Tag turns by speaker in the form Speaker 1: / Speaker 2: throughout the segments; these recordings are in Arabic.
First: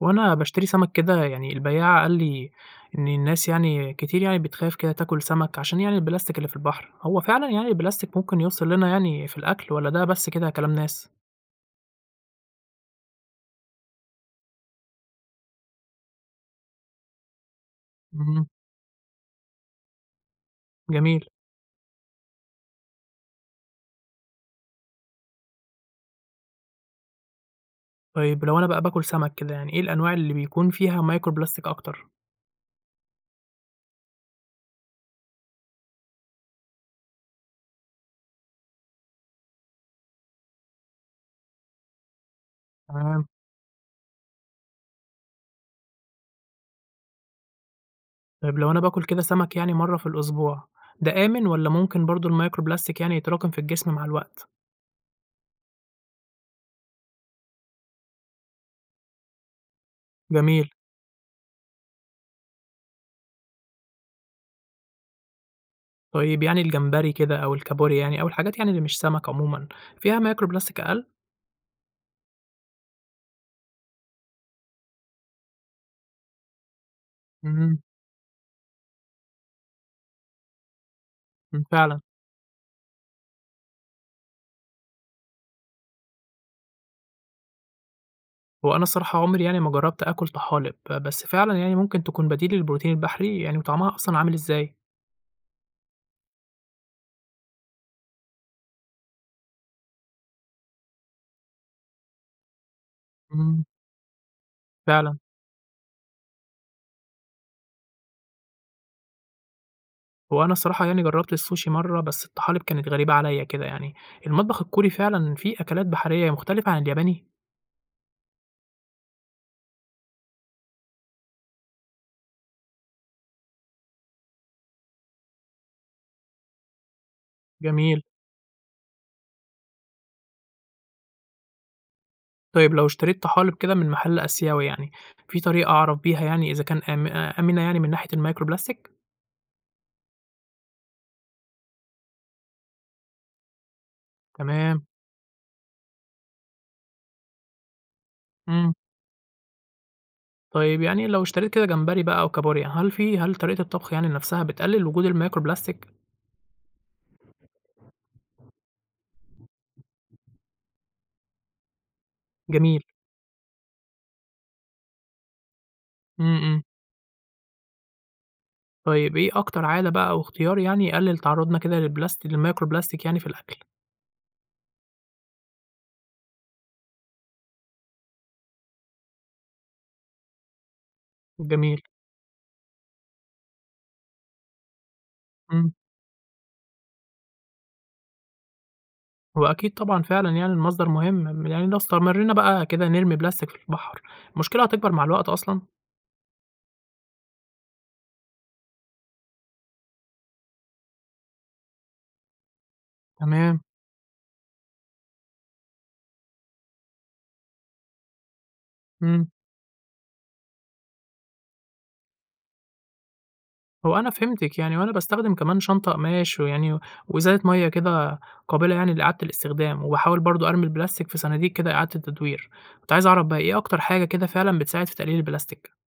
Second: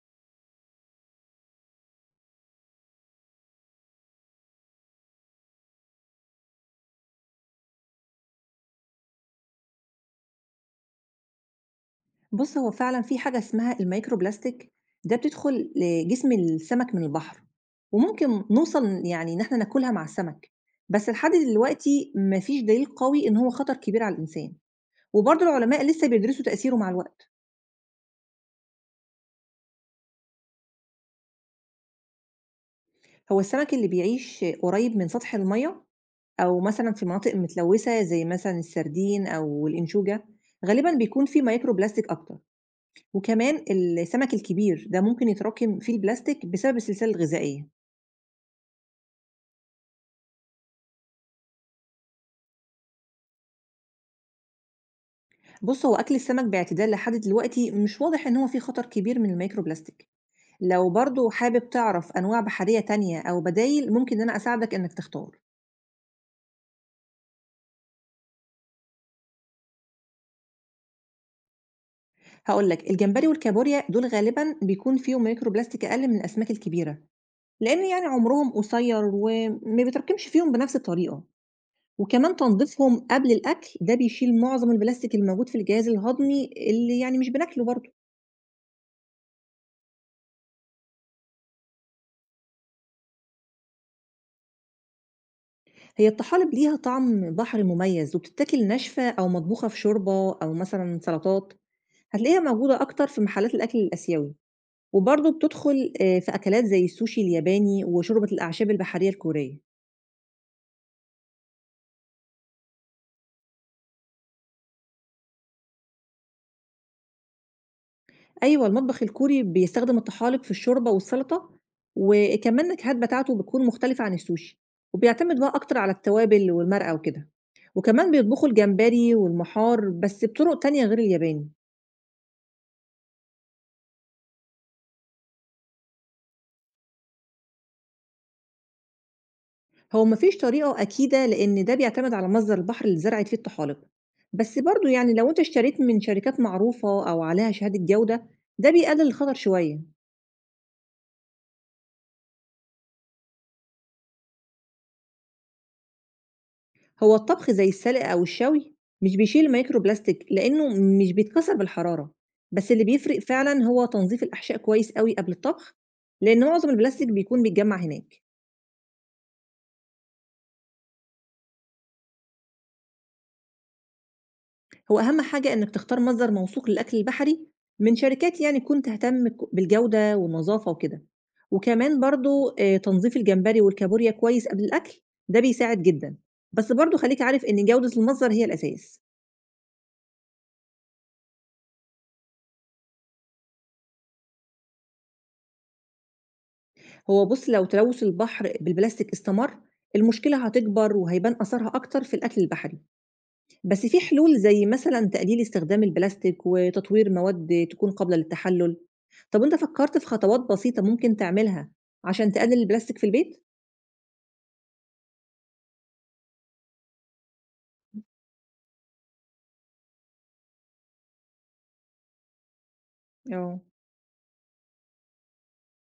Speaker 1: وأنا باشتري سمك كده يعني البياع قال لي إن الناس يعني كتير يعني بتخاف كده تاكل سمك عشان يعني البلاستيك اللي في البحر، هو فعلًا يعني البلاستيك ممكن يوصل لنا يعني في الأكل والّا ده بس كده كلام ناس؟
Speaker 2: بُص، هو فعلًا في حاجة اسمها الmicroplastic ده بتدخل لجسم السمك من البحر، وممكن
Speaker 1: إمم،
Speaker 2: نوصل يعني إن إحنا ناكلها مع السمك، بس
Speaker 1: جميل،
Speaker 2: لحد دلوقتي ما فيش دليل قوي إن هو خطر كبير على الإنسان، وبرضه العلماء لسه بيدرسوا تأثيره مع الوقت.
Speaker 1: طيب لو أنا بقى باكل سمك كده يعني إيه الأنواع اللي بيكون فيها مايكرو بلاستيك أكتر؟
Speaker 2: هو السمك اللي بيعيش قريب من سطح المَيّة أو مثلًا في مناطق متلوثة زي مثلًا السردين أو الأنشوجة، غالبًا بيكون فيه microplastic أكتر،
Speaker 1: تمام،
Speaker 2: وكمان السمك الكبير ده ممكن يتراكم فيه البلاستيك بسبب السلسلة الغذائية.
Speaker 1: طيب لو أنا باكل كده سمك يعني مرة في الأسبوع، ده آمن والّا ممكن برضه المايكرو بلاستيك يعني يتراكم في الجسم مع الوقت؟
Speaker 2: بُص، هو أكل السمك باعتدال لحد دلوقتي مش واضح إن هو فيه خطر كبير من الميكرو بلاستيك،
Speaker 1: جميل،
Speaker 2: لو برضه حابب تعرف أنواع بحرية تانية أو بدايل ممكن إن أنا أساعدك إنك تختار،
Speaker 1: طيب يعني الجمبري كده أو الكابوريا يعني أو الحاجات يعني اللي مش سمك عمومًا، فيها مايكرو بلاستيك أقل؟
Speaker 2: هاقول لك الجمبري والكابوريا دول غالبًا بيكون فيهم ميكرو بلاستيك أقل من الأسماك الكبيرة،
Speaker 1: إمم.
Speaker 2: لأن يعني عمرهم قصير وما بيتراكمش فيهم بنفس الطريقة،
Speaker 1: إمم، فعلًا،
Speaker 2: وكمان تنضيفهم قبل الأكل ده بيشيل معظم البلاستيك الموجود في الجهاز الهضمي اللي يعني مش بناكله برضه.
Speaker 1: هو أنا الصراحة عمري يعني ما جرّبت آكل طحالب، بس فعلًا يعني ممكن تكون بديل للبروتين البحري، يعني وطعمها أصلًا عامل إزاي؟
Speaker 2: هي الطحالب ليها طعم بحري مميز وبتتاكل ناشفة أو مطبوخة في شوربة أو مثلا سلطات، هتلاقيها موجودة أكتر في محلات
Speaker 1: إمم،
Speaker 2: الأكل الآسيوي،
Speaker 1: فعلًا،
Speaker 2: وبرضه بتدخل في أكلات زي السوشي الياباني وشوربة الأعشاب البحرية الكورية.
Speaker 1: هو أنا الصراحة يعني جرّبت السوشي مرّة، بس الطحالب كانت غريبة عليّا كده يعني، المطبخ الكوري فعلًا فيه أكلات بحرية مختلفة عن الياباني؟
Speaker 2: أيوة المطبخ الكوري بيستخدم الطحالب في الشوربة والسلطة، وكمان النكهات بتاعته بتكون مختلفة عن السوشي، وبيعتمد بقى أكتر على التوابل والمرقة وكده،
Speaker 1: جميل،
Speaker 2: وكمان بيطبخوا الجمبري والمحار بس بطرق تانية غير الياباني.
Speaker 1: طيب لو اشتريت طحالب كده من محل آسيوي يعني، في طريقة أعرف بيها يعني إذا كان آمنة يعني من ناحية المايكرو بلاستيك؟
Speaker 2: هو مفيش طريقة أكيدة لأن ده بيعتمد على مصدر البحر اللي زرعت فيه الطحالب، بس
Speaker 1: تمام،
Speaker 2: برضو يعني لو أنت اشتريت من شركات معروفة أو عليها شهادة جودة، ده
Speaker 1: إمم،
Speaker 2: بيقلل الخطر شوية.
Speaker 1: طيب يعني لو اشتريت كده جمبري بقى أو كابوريا، هل طريقة الطبخ يعني نفْسها بتقلل وجود المايكرو بلاستيك؟
Speaker 2: هو الطبخ زي السلق أو الشوي مش بيشيل مايكرو بلاستيك لأنه مش بيتكسر بالحرارة، بس
Speaker 1: جميل،
Speaker 2: اللي بيفرق فعلا هو تنظيف الأحشاء كويس قوي قبل الطبخ،
Speaker 1: إمم،
Speaker 2: لأن
Speaker 1: إمم.
Speaker 2: معظم البلاستيك بيكون بيتجمع هناك.
Speaker 1: طيب إيه أكتر عادة بقى أو اختيار يعني يقلل تعرُّضنا كده للمايكرو بلاستيك يعني في الأكل؟
Speaker 2: هو أهم حاجة إنك تختار مصدر موثوق للأكل البحري من شركات يعني تكون تهتم بالجودة والنظافة وكده،
Speaker 1: جميل،
Speaker 2: وكمان برضو تنظيف الجمبري والكابوريا كويس قبل الأكل ده
Speaker 1: إمم.
Speaker 2: بيساعد جدا، بس برضو خليك عارف إن جودة المصدر هي الأساس.
Speaker 1: هو أكيد طبعًا فعلًا يعني المصدر مهم، يعني لو استمرينا بقى كده نرمي بلاستيك في البحر، المشكلة هتكبر مع الوقت أصلًا.
Speaker 2: هو بص لو تلوث البحر بالبلاستيك استمر، المشكلة هتكبر وهيبان أثرها أكتر في الأكل البحري،
Speaker 1: تمام،
Speaker 2: بس في حلول زي مثلًا تقليل استخدام البلاستيك وتطوير مواد تكون قابلة للتحلل.
Speaker 1: إمم.
Speaker 2: طب أنت فكرت في خطوات بسيطة ممكن تعملها عشان تقلل البلاستيك في البيت؟
Speaker 1: هو أنا فهمتِك يعني وأنا باستخدم كمان شنطة قماش ويعني وإزازة مَيّة كده قابلة يعني لإعادة الاستخدام، وباحاول برضه أرمي البلاستيك في صناديق كده إعادة التدوير. كنت عايز أعرف بقى إيه
Speaker 2: اه،
Speaker 1: أكتر حاجة كده فعلًا بتساعد في تقليل البلاستيك؟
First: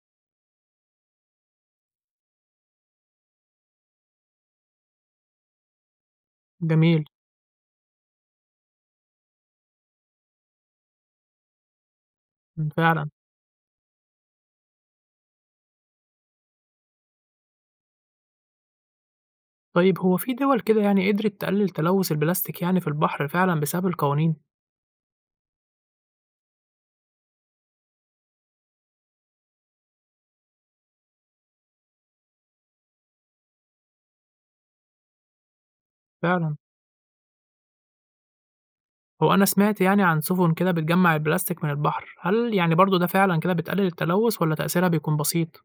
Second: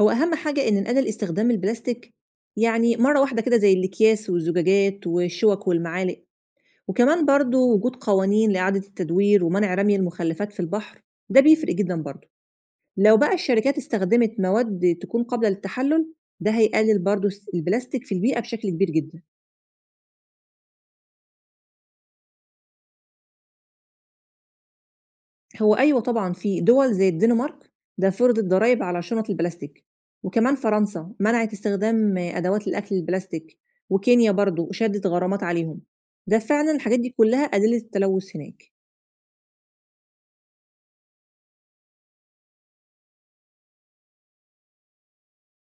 Speaker 2: هو أهم حاجة إن نقلل استخدام البلاستيك يعني مرة واحدة كده زي الأكياس والزجاجات والشوك والمعالق،
Speaker 1: جميل،
Speaker 2: وكمان برضو وجود قوانين لإعادة التدوير ومنع رمي المخلفات في البحر ده بيفرق جدا برضو.
Speaker 1: إمم، فعلًا.
Speaker 2: لو بقى الشركات استخدمت مواد تكون قابلة للتحلل، ده هيقلل برضو البلاستيك في البيئة بشكل كبير جدا.
Speaker 1: طيب هو في دول كده يعني قدرت تقلل تلوث البلاستيك يعني في البحر فعلا بسبب القوانين؟
Speaker 2: هو أيوه طبعًا في دول زي الدنمارك ده فرضت ضرايب على شنط البلاستيك، وكمان فرنسا منعت استخدام أدوات الأكل البلاستيك، وكينيا برضه شدّت غرامات عليهم، ده
Speaker 1: فعلا،
Speaker 2: فعلًا الحاجات دي كلّها قلّلت التلوث هناك.
Speaker 1: هو أنا سمعت يعني عن سفن كده بتجمع البلاستيك من البحر، هل يعني برضو ده فعلا كده بتقلل التلوث ولا تأثيرها بيكون بسيط؟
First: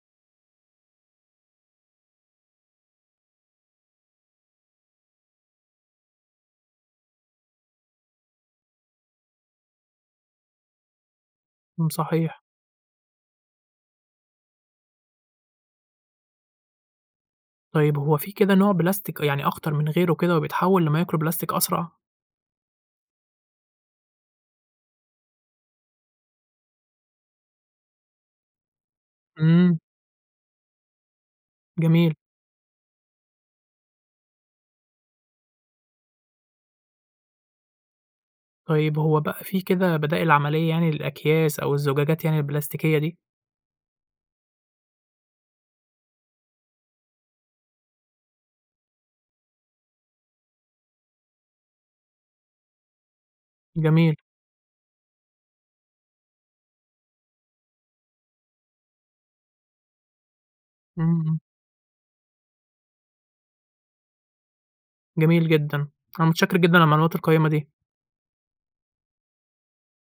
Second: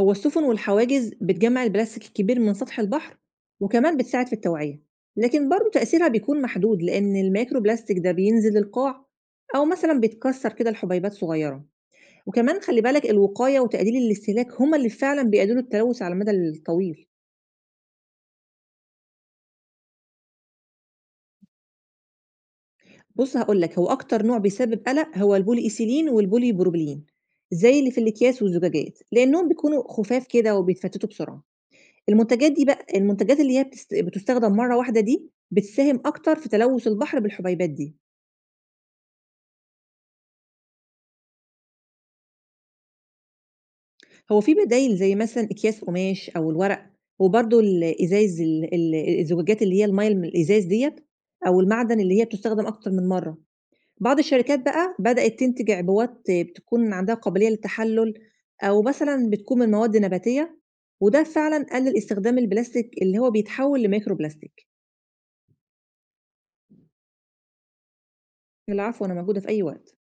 Speaker 2: هو السفن والحواجز بتجمّع البلاستيك الكبير من سطح البحر، وكمان بتساعد في التوعية، لكن برضه تأثيرها بيكون محدود لإن الميكرو بلاستيك ده بينزل القاع أو مثلًا بيتكسّر كده لحُبيبات صغيرة.
Speaker 1: مم، صحيح.
Speaker 2: وكمان خلّي بالك الوقاية وتقليل الاستهلاك هُم اللي فعلًا بيقللوا التلوث على المدى الطويل.
Speaker 1: طيب هو في كده نوع بلاستيك يعني أخطر من غيره كده وبيتحول لميكرو بلاستيك أسرع؟
Speaker 2: بُص هاقول لك، هو أكتر نوع بيسبب قلق هو البولي إيثيلين والبولي بروبيلين، زي اللي في الأكياس والزجاجات، لإنّهم
Speaker 1: امم،
Speaker 2: بيكونوا خُفاف كده وبيتفتتوا بسرعة.
Speaker 1: جميل.
Speaker 2: المنتجات دي بقى المنتجات اللي هي بتُستخدم مرّة واحدة دي، بتساهم أكتر في تلوث البحر بالحبيبات دي.
Speaker 1: طيب هو بقى في كده بدائل عملية يعني للأكياس أو الزجاجات يعني البلاستيكية دي؟
Speaker 2: هو في بدايل زي مثلًا أكياس قماش أو الورق، وبرضه الإزايز ال الزجاجات اللي هي المَيّة الإزاز ديّة أو المعدن اللي هي بتُستخدم أكتر من مرّة.
Speaker 1: جميل.
Speaker 2: بعض الشركات بقى بدأت تنتج عبوات بتكون عندها قابلية للتحلل أو مثلا بتكون من مواد نباتية، وده
Speaker 1: امم.
Speaker 2: فعلا قلل استخدام البلاستيك اللي هو بيتحول لميكرو بلاستيك.
Speaker 1: جميل جدا. أنا متشكر جدا على المعلومات القيمة دي.
Speaker 2: العفو، أنا موجودة في أي وقت.